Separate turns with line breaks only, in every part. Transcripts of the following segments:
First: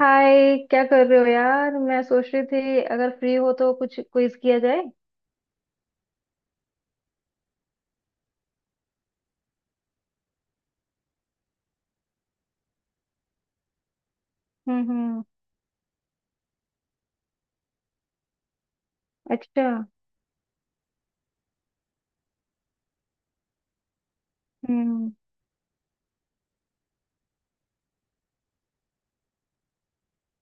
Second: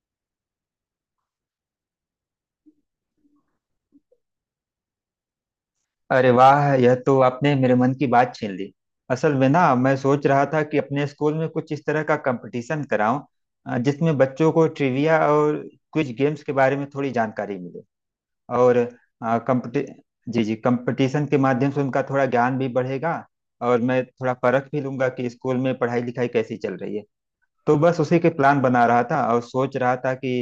हाय! क्या कर रहे हो, यार? मैं सोच रही थी अगर फ्री हो तो कुछ क्विज किया जाए।
अरे वाह, यह तो आपने मेरे मन की बात छीन ली। असल में ना, मैं सोच रहा था कि अपने स्कूल में कुछ इस तरह का कंपटीशन कराऊं जिसमें बच्चों को
हम्म।
ट्रिविया
हम्म।
और क्विज गेम्स के बारे में थोड़ी जानकारी मिले। और अ,
अच्छा।
कंपटी जी जी, कंपटीशन के माध्यम से उनका थोड़ा ज्ञान भी बढ़ेगा और मैं थोड़ा परख भी लूंगा
हम्म।
कि स्कूल में पढ़ाई लिखाई कैसी चल रही है। तो बस उसी के प्लान बना रहा था और सोच रहा था कि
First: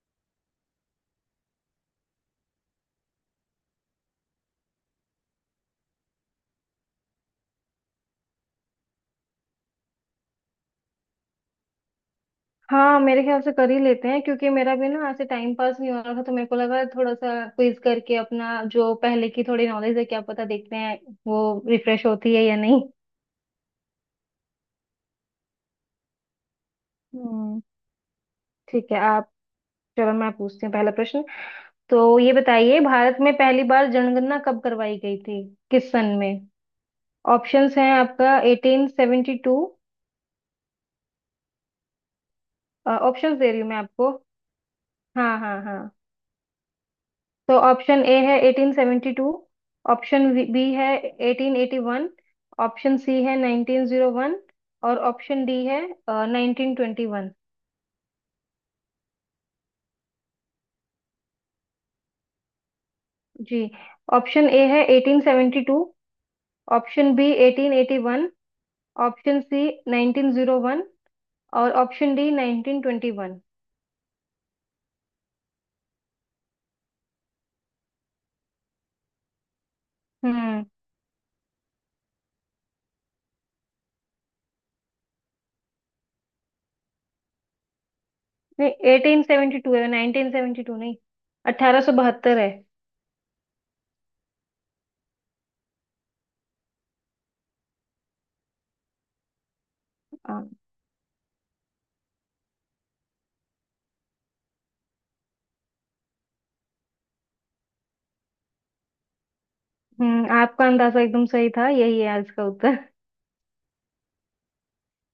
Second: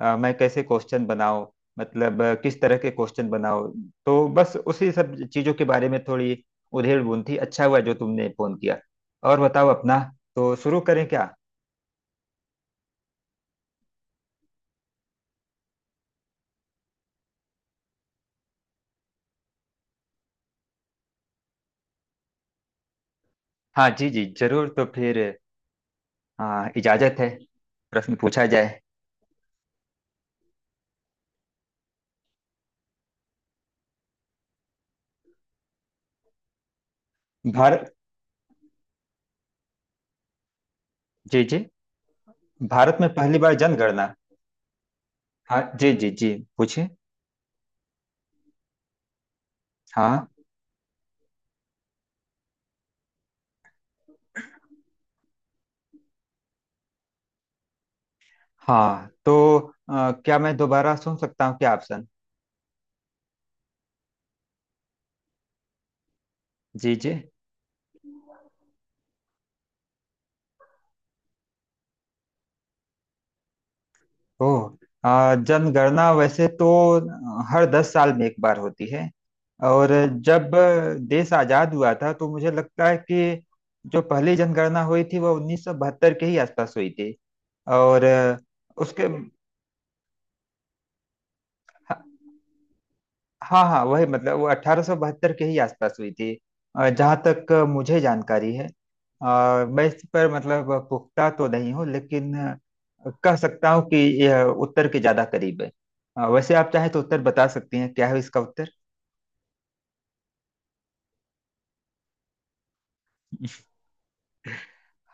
मैं कैसे क्वेश्चन बनाऊं, मतलब किस तरह के क्वेश्चन बनाऊं। तो बस उसी सब चीजों के बारे में थोड़ी उधेड़ बुन थी। अच्छा हुआ जो तुमने फोन किया। और बताओ अपना। तो शुरू करें क्या?
हाँ, मेरे ख्याल से कर ही लेते हैं क्योंकि मेरा भी ना ऐसे टाइम पास नहीं हो रहा था, तो मेरे को लगा थोड़ा सा क्विज करके अपना जो पहले की थोड़ी नॉलेज है क्या पता देखते हैं वो रिफ्रेश होती है या नहीं।
हाँ जी जी, जरूर। तो फिर हाँ, इजाजत है।
हम्म।
प्रश्न पूछा जाए।
ठीक है आप। चलो मैं पूछती हूँ पहला प्रश्न। तो ये बताइए, भारत में पहली बार जनगणना कब करवाई गई थी? किस सन में? ऑप्शंस हैं
भारत।
आपका 1872।
जी जी। भारत में पहली
ऑप्शंस दे
बार
रही हूँ मैं
जनगणना।
आपको। हाँ
हाँ
हाँ हाँ।
जी जी जी, पूछिए।
तो ऑप्शन ए है 1872, ऑप्शन
हाँ
बी है 1881, ऑप्शन सी है 1901 और ऑप्शन डी है 1921।
हाँ, तो क्या मैं दोबारा सुन सकता हूँ, क्या ऑप्शन?
जी। ऑप्शन ए है 1872,
जी
ऑप्शन
जी।
बी 1881, ऑप्शन सी 1901 और ऑप्शन डी 1921।
ओह। जनगणना वैसे तो हर 10 साल में एक बार होती है। और जब
हम्म।
देश आजाद हुआ था तो मुझे लगता है कि जो पहली जनगणना हुई थी वह 1972 के ही आसपास हुई थी। और
नहीं,
उसके।
1872 है, 1972 नहीं। 1872 है।
हाँ हाँ, वही मतलब वो 1872 के ही आसपास हुई थी। जहां तक मुझे जानकारी है, मैं इस पर
हाँ।
मतलब पुख्ता तो नहीं हूँ, लेकिन कह सकता हूँ कि यह उत्तर के ज्यादा करीब है। वैसे आप चाहे तो उत्तर बता सकती हैं, क्या है इसका उत्तर?
हम्म, आपका अंदाजा एकदम सही था, यही है आज का उत्तर।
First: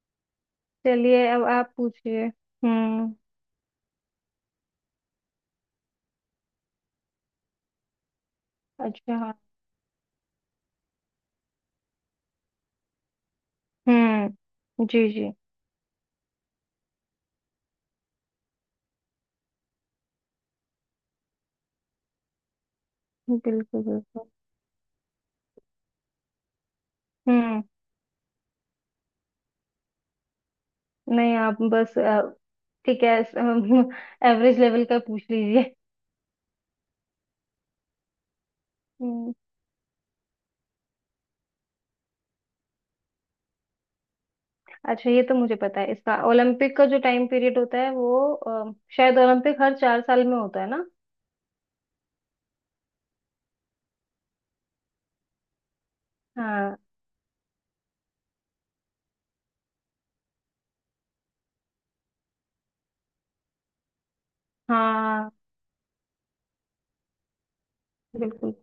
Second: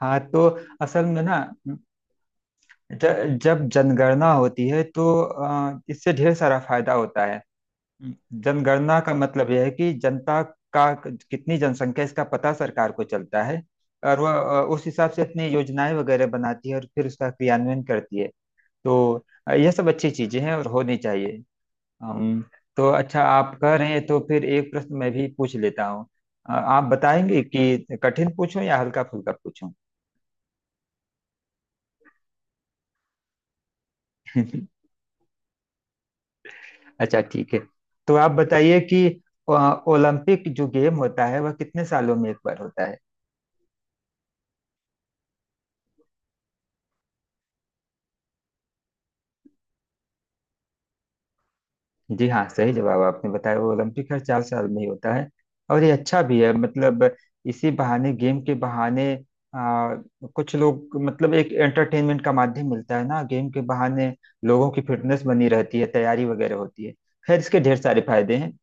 हाँ, तो असल में
चलिए
ना,
अब आप पूछिए। हम्म।
जब जनगणना होती है तो इससे ढेर सारा फायदा होता है। जनगणना का
अच्छा। हाँ।
मतलब यह है कि जनता का कितनी जनसंख्या है, इसका पता सरकार को चलता है, और वह उस
हम्म। जी
हिसाब से
जी।
अपनी योजनाएं वगैरह बनाती है और फिर उसका क्रियान्वयन करती है। तो यह सब अच्छी चीजें हैं और होनी चाहिए। अम, तो अच्छा,
बिल्कुल
आप कह रहे हैं तो
बिल्कुल।
फिर एक प्रश्न मैं भी पूछ लेता हूँ। आप बताएंगे
हम्म।
कि कठिन पूछूं या हल्का फुल्का पूछूं?
नहीं, आप बस ठीक है, एवरेज लेवल का पूछ लीजिए।
अच्छा ठीक है। तो आप बताइए कि
हम्म।
अ, ओलंपिक जो गेम होता है वह कितने सालों में एक बार होता है?
अच्छा, ये तो मुझे पता है इसका। ओलंपिक का जो टाइम पीरियड होता है वो शायद ओलंपिक हर 4 साल में होता है ना।
जी हाँ, सही जवाब आपने बताया। वो ओलंपिक हर 4 साल में ही होता है, और ये अच्छा भी है,
हाँ
मतलब इसी बहाने, गेम के बहाने, आ, कुछ लोग, मतलब एक एंटरटेनमेंट का माध्यम मिलता है ना गेम के बहाने। लोगों की फिटनेस
हाँ।
बनी रहती है, तैयारी वगैरह होती है। खैर, इसके ढेर सारे फायदे हैं।
बिल्कुल।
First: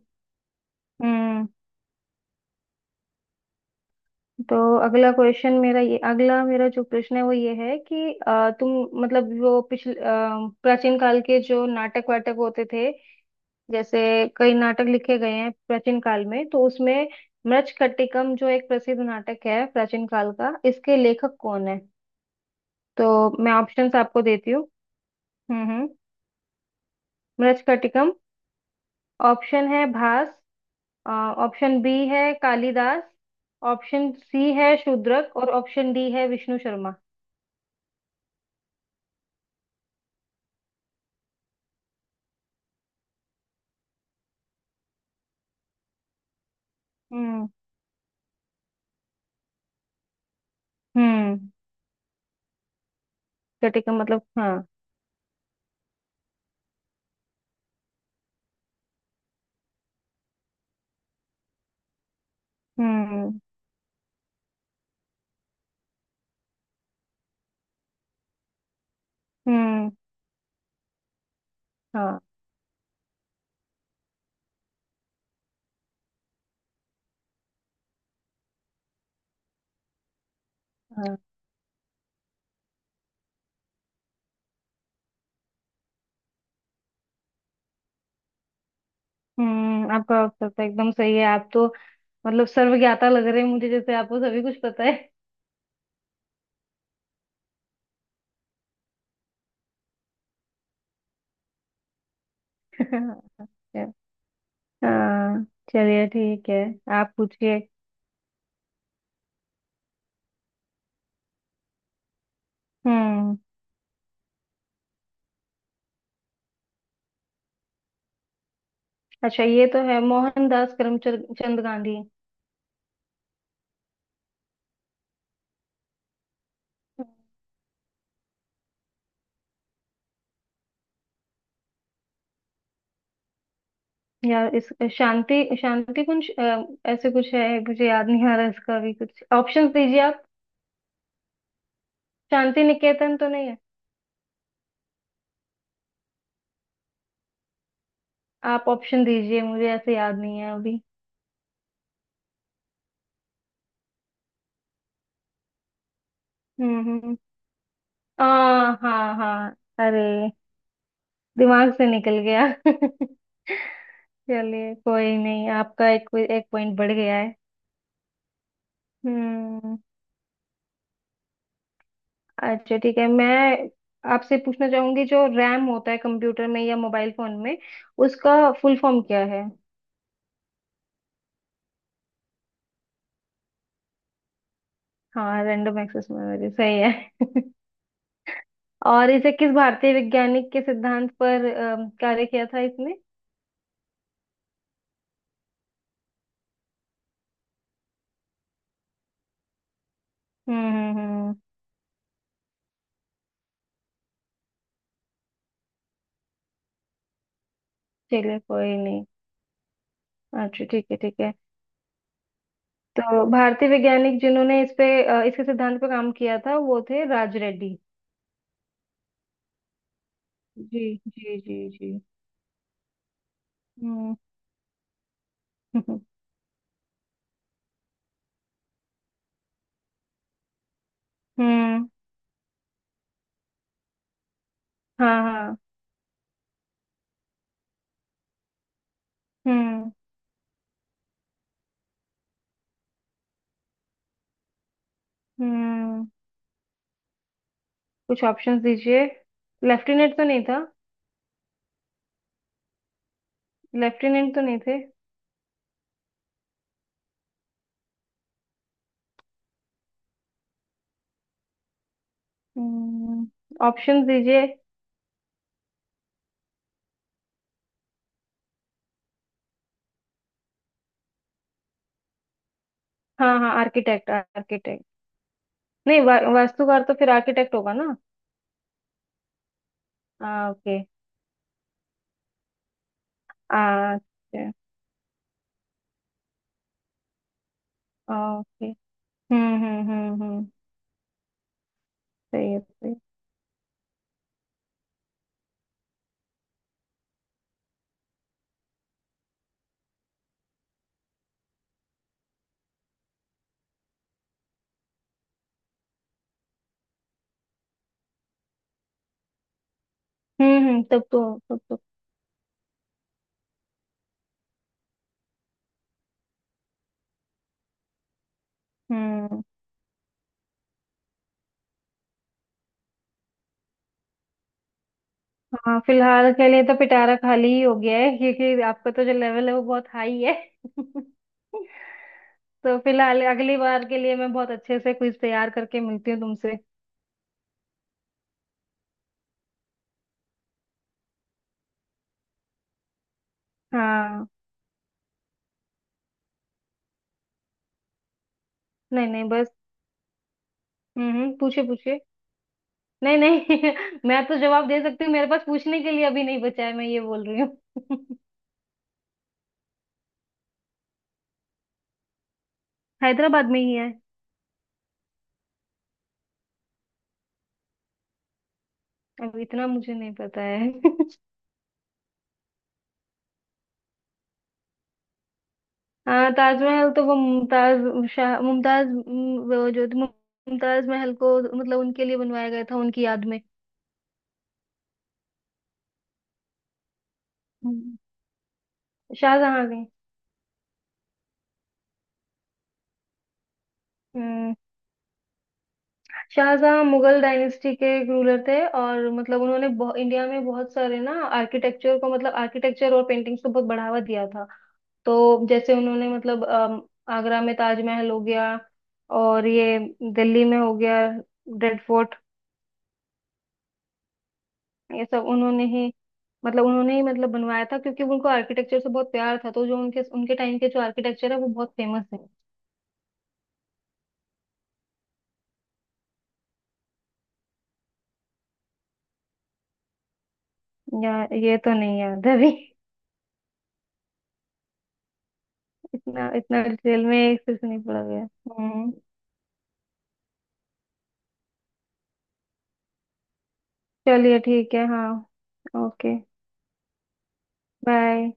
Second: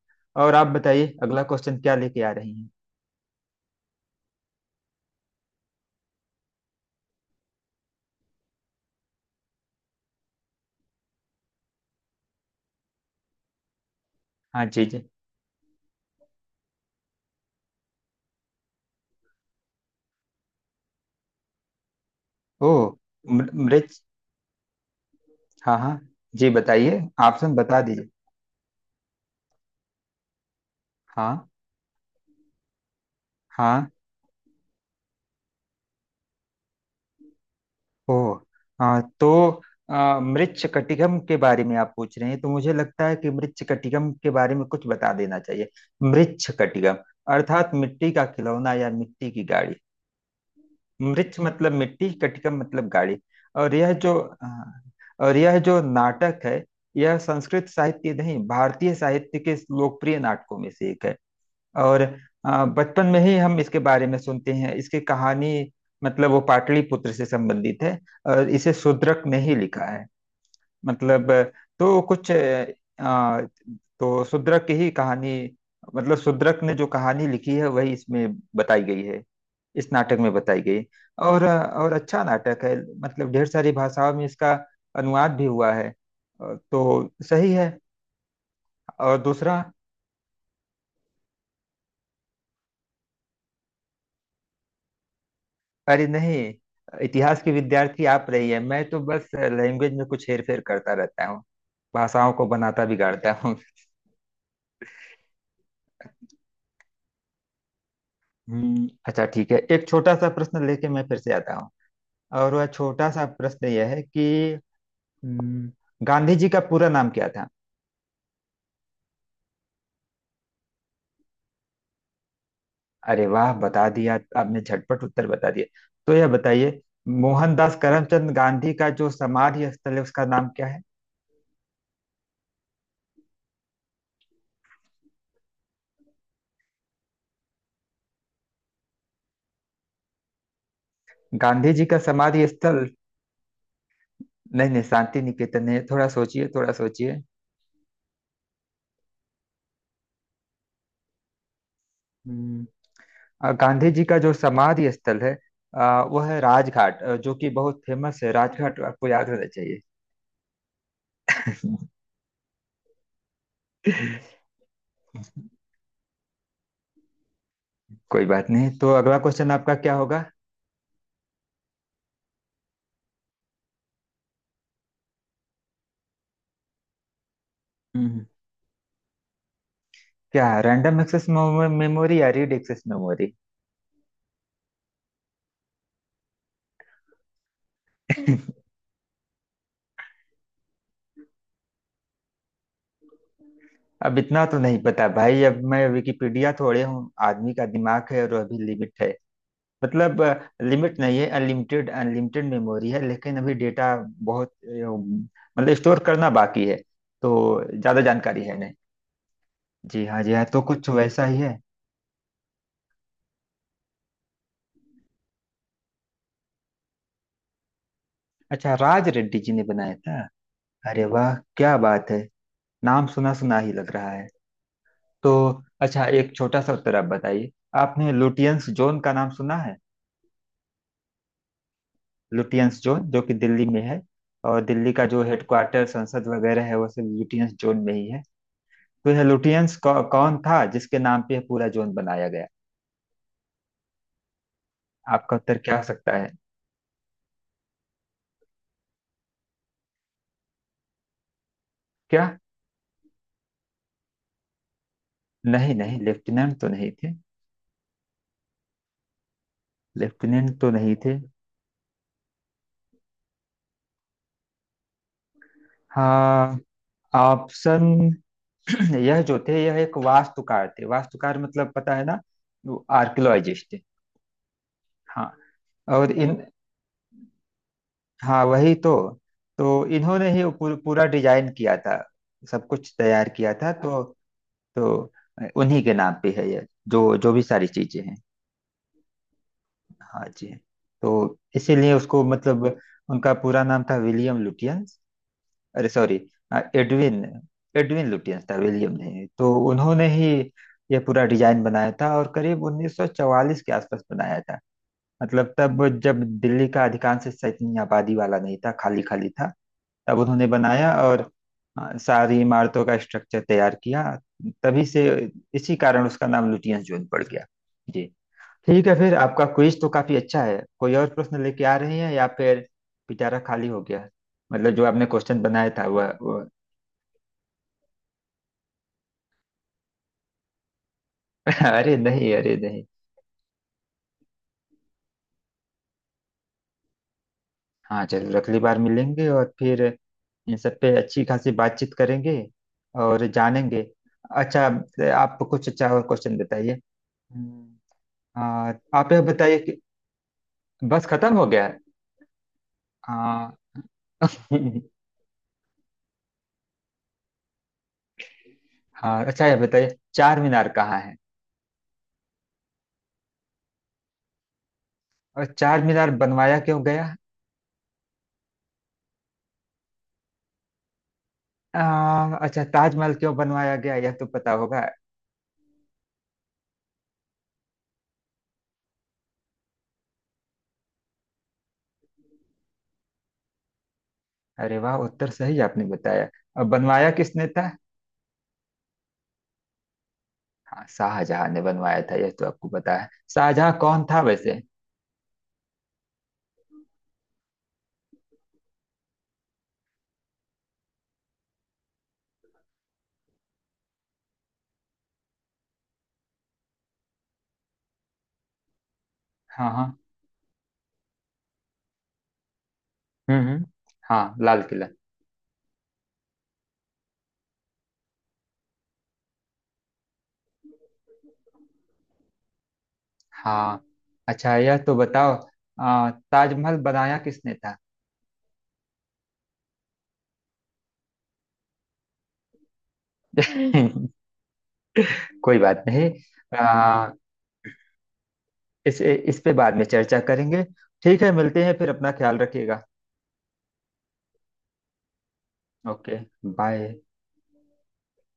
और आप बताइए अगला
हम्म।
क्वेश्चन क्या लेके आ रही हैं?
तो अगला क्वेश्चन मेरा, ये अगला मेरा जो प्रश्न है वो ये है कि तुम मतलब वो पिछले प्राचीन काल के जो नाटक वाटक होते थे, जैसे कई
हाँ
नाटक
जी जी।
लिखे गए हैं प्राचीन काल में तो उसमें मृच्छकटिकम जो एक प्रसिद्ध नाटक है प्राचीन काल का, इसके लेखक कौन है?
ओ।
तो
मृ-
मैं ऑप्शंस
मृत
आपको देती हूँ।
हाँ
हम्म।
हाँ। जी बताइए, ऑप्शन बता दीजिए।
मृच्छकटिकम ऑप्शन है भास,
हाँ
ऑप्शन बी है कालिदास,
हाँ।
ऑप्शन सी है शूद्रक और ऑप्शन डी है विष्णु शर्मा।
ओह। हाँ, तो मृच्छकटिकम के बारे में आप पूछ रहे हैं तो मुझे लगता है कि मृच्छकटिकम के बारे में कुछ बता देना चाहिए। मृच्छकटिकम
हम्म
अर्थात मिट्टी का खिलौना या मिट्टी की गाड़ी। मृच्छ
हम्म।
मतलब मिट्टी, कटिकम मतलब गाड़ी। और
चटे का
यह जो
मतलब हाँ।
अ, और यह जो नाटक है, यह संस्कृत साहित्य नहीं, भारतीय साहित्य के लोकप्रिय नाटकों में से एक है। और बचपन में ही
हम्म
हम इसके बारे में सुनते हैं, इसकी कहानी। मतलब वो पाटलिपुत्र से संबंधित है, और इसे शूद्रक ने ही लिखा
हम्म।
है। मतलब तो
हाँ
कुछ आ, तो शूद्रक की ही कहानी, मतलब शूद्रक ने जो कहानी लिखी है वही इसमें बताई गई है, इस नाटक में बताई गई।
हाँ।
और अच्छा नाटक है, मतलब ढेर सारी भाषाओं में इसका अनुवाद भी हुआ है। तो सही है। और दूसरा।
हम्म, आपका उत्तर तो एकदम सही है। आप तो मतलब सर्वज्ञाता लग रहे हैं मुझे, जैसे आपको सभी कुछ पता है।
अरे नहीं, इतिहास की विद्यार्थी आप रही है, मैं तो बस लैंग्वेज में कुछ हेर फेर करता रहता हूँ, भाषाओं को बनाता बिगाड़ता हूँ।
हाँ। चलिए, ठीक है। आप पूछिए।
अच्छा ठीक है, एक छोटा सा प्रश्न लेके मैं फिर से आता हूँ, और वह छोटा सा
हम्म।
प्रश्न यह है कि हम्म, गांधी जी का पूरा नाम क्या था?
अच्छा, ये तो है मोहनदास करमचंद चंद गांधी।
अरे वाह, बता दिया! आपने झटपट उत्तर बता दिया। तो यह बताइए, मोहनदास करमचंद गांधी का जो समाधि स्थल है उसका नाम क्या है?
या इस शांति शांति कुंज ऐसे कुछ है, मुझे याद नहीं आ रहा, इसका भी कुछ ऑप्शन दीजिए आप।
गांधी जी का समाधि
शांति
स्थल।
निकेतन तो नहीं है?
नहीं नहीं, शांति निकेतन है, थोड़ा सोचिए, थोड़ा सोचिए।
आप ऑप्शन दीजिए, मुझे ऐसे याद नहीं है अभी।
गांधी जी का जो समाधि स्थल है, वो है राजघाट,
हम्म।
जो कि बहुत फेमस
आ,
है, राजघाट आपको
हाँ
याद होना
हाँ।
चाहिए।
अरे, दिमाग से निकल गया। चलिए कोई नहीं, आपका एक एक पॉइंट बढ़ गया है।
कोई बात नहीं, तो अगला क्वेश्चन आपका
हम्म।
क्या होगा?
अच्छा ठीक है, मैं आपसे पूछना चाहूंगी जो रैम होता है कंप्यूटर में या मोबाइल फोन में
हम्म,
उसका फुल फॉर्म क्या है?
क्या रैंडम एक्सेस मेमोरी या रीड एक्सेस मेमोरी?
हाँ, रैंडम एक्सेस मेमोरी सही है। और इसे किस भारतीय वैज्ञानिक के सिद्धांत पर कार्य किया था इसने?
अब इतना तो नहीं पता भाई, अब मैं विकिपीडिया थोड़े हूँ, आदमी का दिमाग है और अभी लिमिट है। मतलब लिमिट नहीं है,
हम्म।
अनलिमिटेड अनलिमिटेड मेमोरी है, लेकिन अभी डेटा बहुत मतलब स्टोर करना बाकी है, तो ज्यादा
चलिए
जानकारी है।
कोई नहीं।
जी हाँ जी हाँ, तो
अच्छा ठीक
कुछ
है, ठीक
वैसा
है।
ही है।
तो भारतीय वैज्ञानिक जिन्होंने इस पे इसके सिद्धांत पे काम किया था वो थे राज रेड्डी।
अच्छा, राज रेड्डी जी ने बनाया था।
जी
अरे वाह,
जी जी
क्या
जी।
बात है! नाम सुना सुना ही लग रहा
हम्म।
है। तो अच्छा, एक छोटा सा उत्तर आप बताइए। आपने लुटियंस जोन का नाम सुना है?
हम्म।
लुटियंस जोन जो कि दिल्ली में है, और दिल्ली का
हाँ
जो
हाँ।
हेडक्वार्टर, संसद वगैरह है, वो सब लुटियंस जोन में ही है। तो यह लुटियंस
हम्म
कौन था जिसके नाम पे यह पूरा जोन बनाया गया? आपका उत्तर क्या हो
हम्म।
सकता है?
कुछ ऑप्शंस दीजिए। लेफ्टिनेंट तो नहीं था?
क्या?
लेफ्टिनेंट तो नहीं थे?
नहीं नहीं, लेफ्टिनेंट तो नहीं थे, लेफ्टिनेंट तो नहीं थे।
हम्म। ऑप्शंस दीजिए।
हाँ, ऑप्शन। यह जो थे, यह एक वास्तुकार थे। वास्तुकार मतलब पता है ना,
हाँ हाँ,
आर्कियोलॉजिस्ट।
Architect architect.
हाँ,
नहीं,
और इन
वास्तुकार तो फिर आर्किटेक्ट होगा ना।
हाँ वही तो इन्होंने ही
हाँ
वो पूर,
ओके।
पूरा डिजाइन किया था, सब कुछ तैयार किया था।
अच्छा।
तो उन्हीं के नाम पे है यह, जो जो भी सारी चीजें हैं।
ओके।
हाँ
हम्म।
जी, तो इसीलिए उसको,
सही है
मतलब
सही है।
उनका पूरा नाम था विलियम लुटियंस। अरे सॉरी, एडविन, एडविन लुटियंस था, विलियम नहीं। तो उन्होंने ही ये पूरा डिजाइन बनाया था और करीब 1944 के आसपास बनाया था। मतलब तब, जब दिल्ली का अधिकांश हिस्सा इतनी आबादी वाला नहीं था, खाली खाली था, तब उन्होंने
हम्म।
बनाया
तब तो
और
तब तो
सारी इमारतों का स्ट्रक्चर तैयार किया। तभी से, इसी कारण उसका नाम लुटियंस जोन पड़ गया। जी, ठीक है। फिर
हम्म।
आपका क्विज तो काफी अच्छा है। कोई और प्रश्न लेके आ रहे हैं या फिर पिटारा खाली हो गया? मतलब जो आपने क्वेश्चन बनाया
हाँ,
था
फिलहाल के लिए तो पिटारा खाली ही हो गया है क्योंकि आपका तो जो लेवल है वो बहुत हाई है।
अरे नहीं, अरे
तो
नहीं।
फिलहाल अगली बार के लिए मैं बहुत अच्छे से क्विज तैयार करके मिलती हूँ तुमसे।
हाँ चलो, अगली बार मिलेंगे और फिर इन सब पे अच्छी खासी बातचीत करेंगे और जानेंगे।
हाँ।
अच्छा, आप कुछ अच्छा और क्वेश्चन बताइए। हम्म, आ,
नहीं
आप यह
नहीं, बस।
बताइए कि बस खत्म हो
पूछिए
गया है?
पूछिए। नहीं
हाँ।
नहीं। मैं तो जवाब दे सकती हूँ, मेरे पास पूछने के लिए अभी नहीं बचा है, मैं ये बोल रही हूँ।
हाँ, अच्छा यह बताइए, चार मीनार कहाँ है?
हैदराबाद में ही है।
और चार मीनार बनवाया क्यों गया?
अब इतना मुझे नहीं पता है।
अच्छा, ताजमहल क्यों बनवाया गया यह तो पता होगा।
हाँ, ताजमहल तो वो मुमताज, शाह मुमताज वो जो थी, मुमताज महल को, मतलब उनके लिए बनवाया गया था उनकी याद में।
अरे वाह, उत्तर सही आपने बताया। अब बनवाया किसने था?
हम्म। शाहजहां ने।
हाँ, शाहजहां ने बनवाया था यह तो आपको पता है। शाहजहां कौन था
हम्म,
वैसे?
शाहजहां मुगल डायनेस्टी के एक रूलर थे और मतलब उन्होंने इंडिया में बहुत सारे ना आर्किटेक्चर को, मतलब आर्किटेक्चर और पेंटिंग्स को बहुत बढ़ावा दिया था। तो जैसे उन्होंने मतलब आगरा में ताजमहल हो गया, और
हाँ
ये
हाँ।
दिल्ली में हो गया रेड फोर्ट,
हम्म। हाँ, लाल किला।
ये सब उन्होंने ही, मतलब उन्होंने ही मतलब बनवाया था क्योंकि उनको आर्किटेक्चर से बहुत प्यार था। तो जो उनके उनके टाइम के जो आर्किटेक्चर है वो बहुत फेमस है।
हाँ, अच्छा यह तो बताओ, ताजमहल बनाया किसने था?
या, ये तो नहीं याद है अभी।
कोई बात नहीं।
इतना इतना डिटेल
आ,
में एक से नहीं पड़ा गया। हम्म।
इस पे बाद में चर्चा करेंगे। ठीक है, मिलते हैं फिर। अपना ख्याल रखिएगा।
चलिए ठीक है, हाँ ओके।
ओके। बाय।
बाय।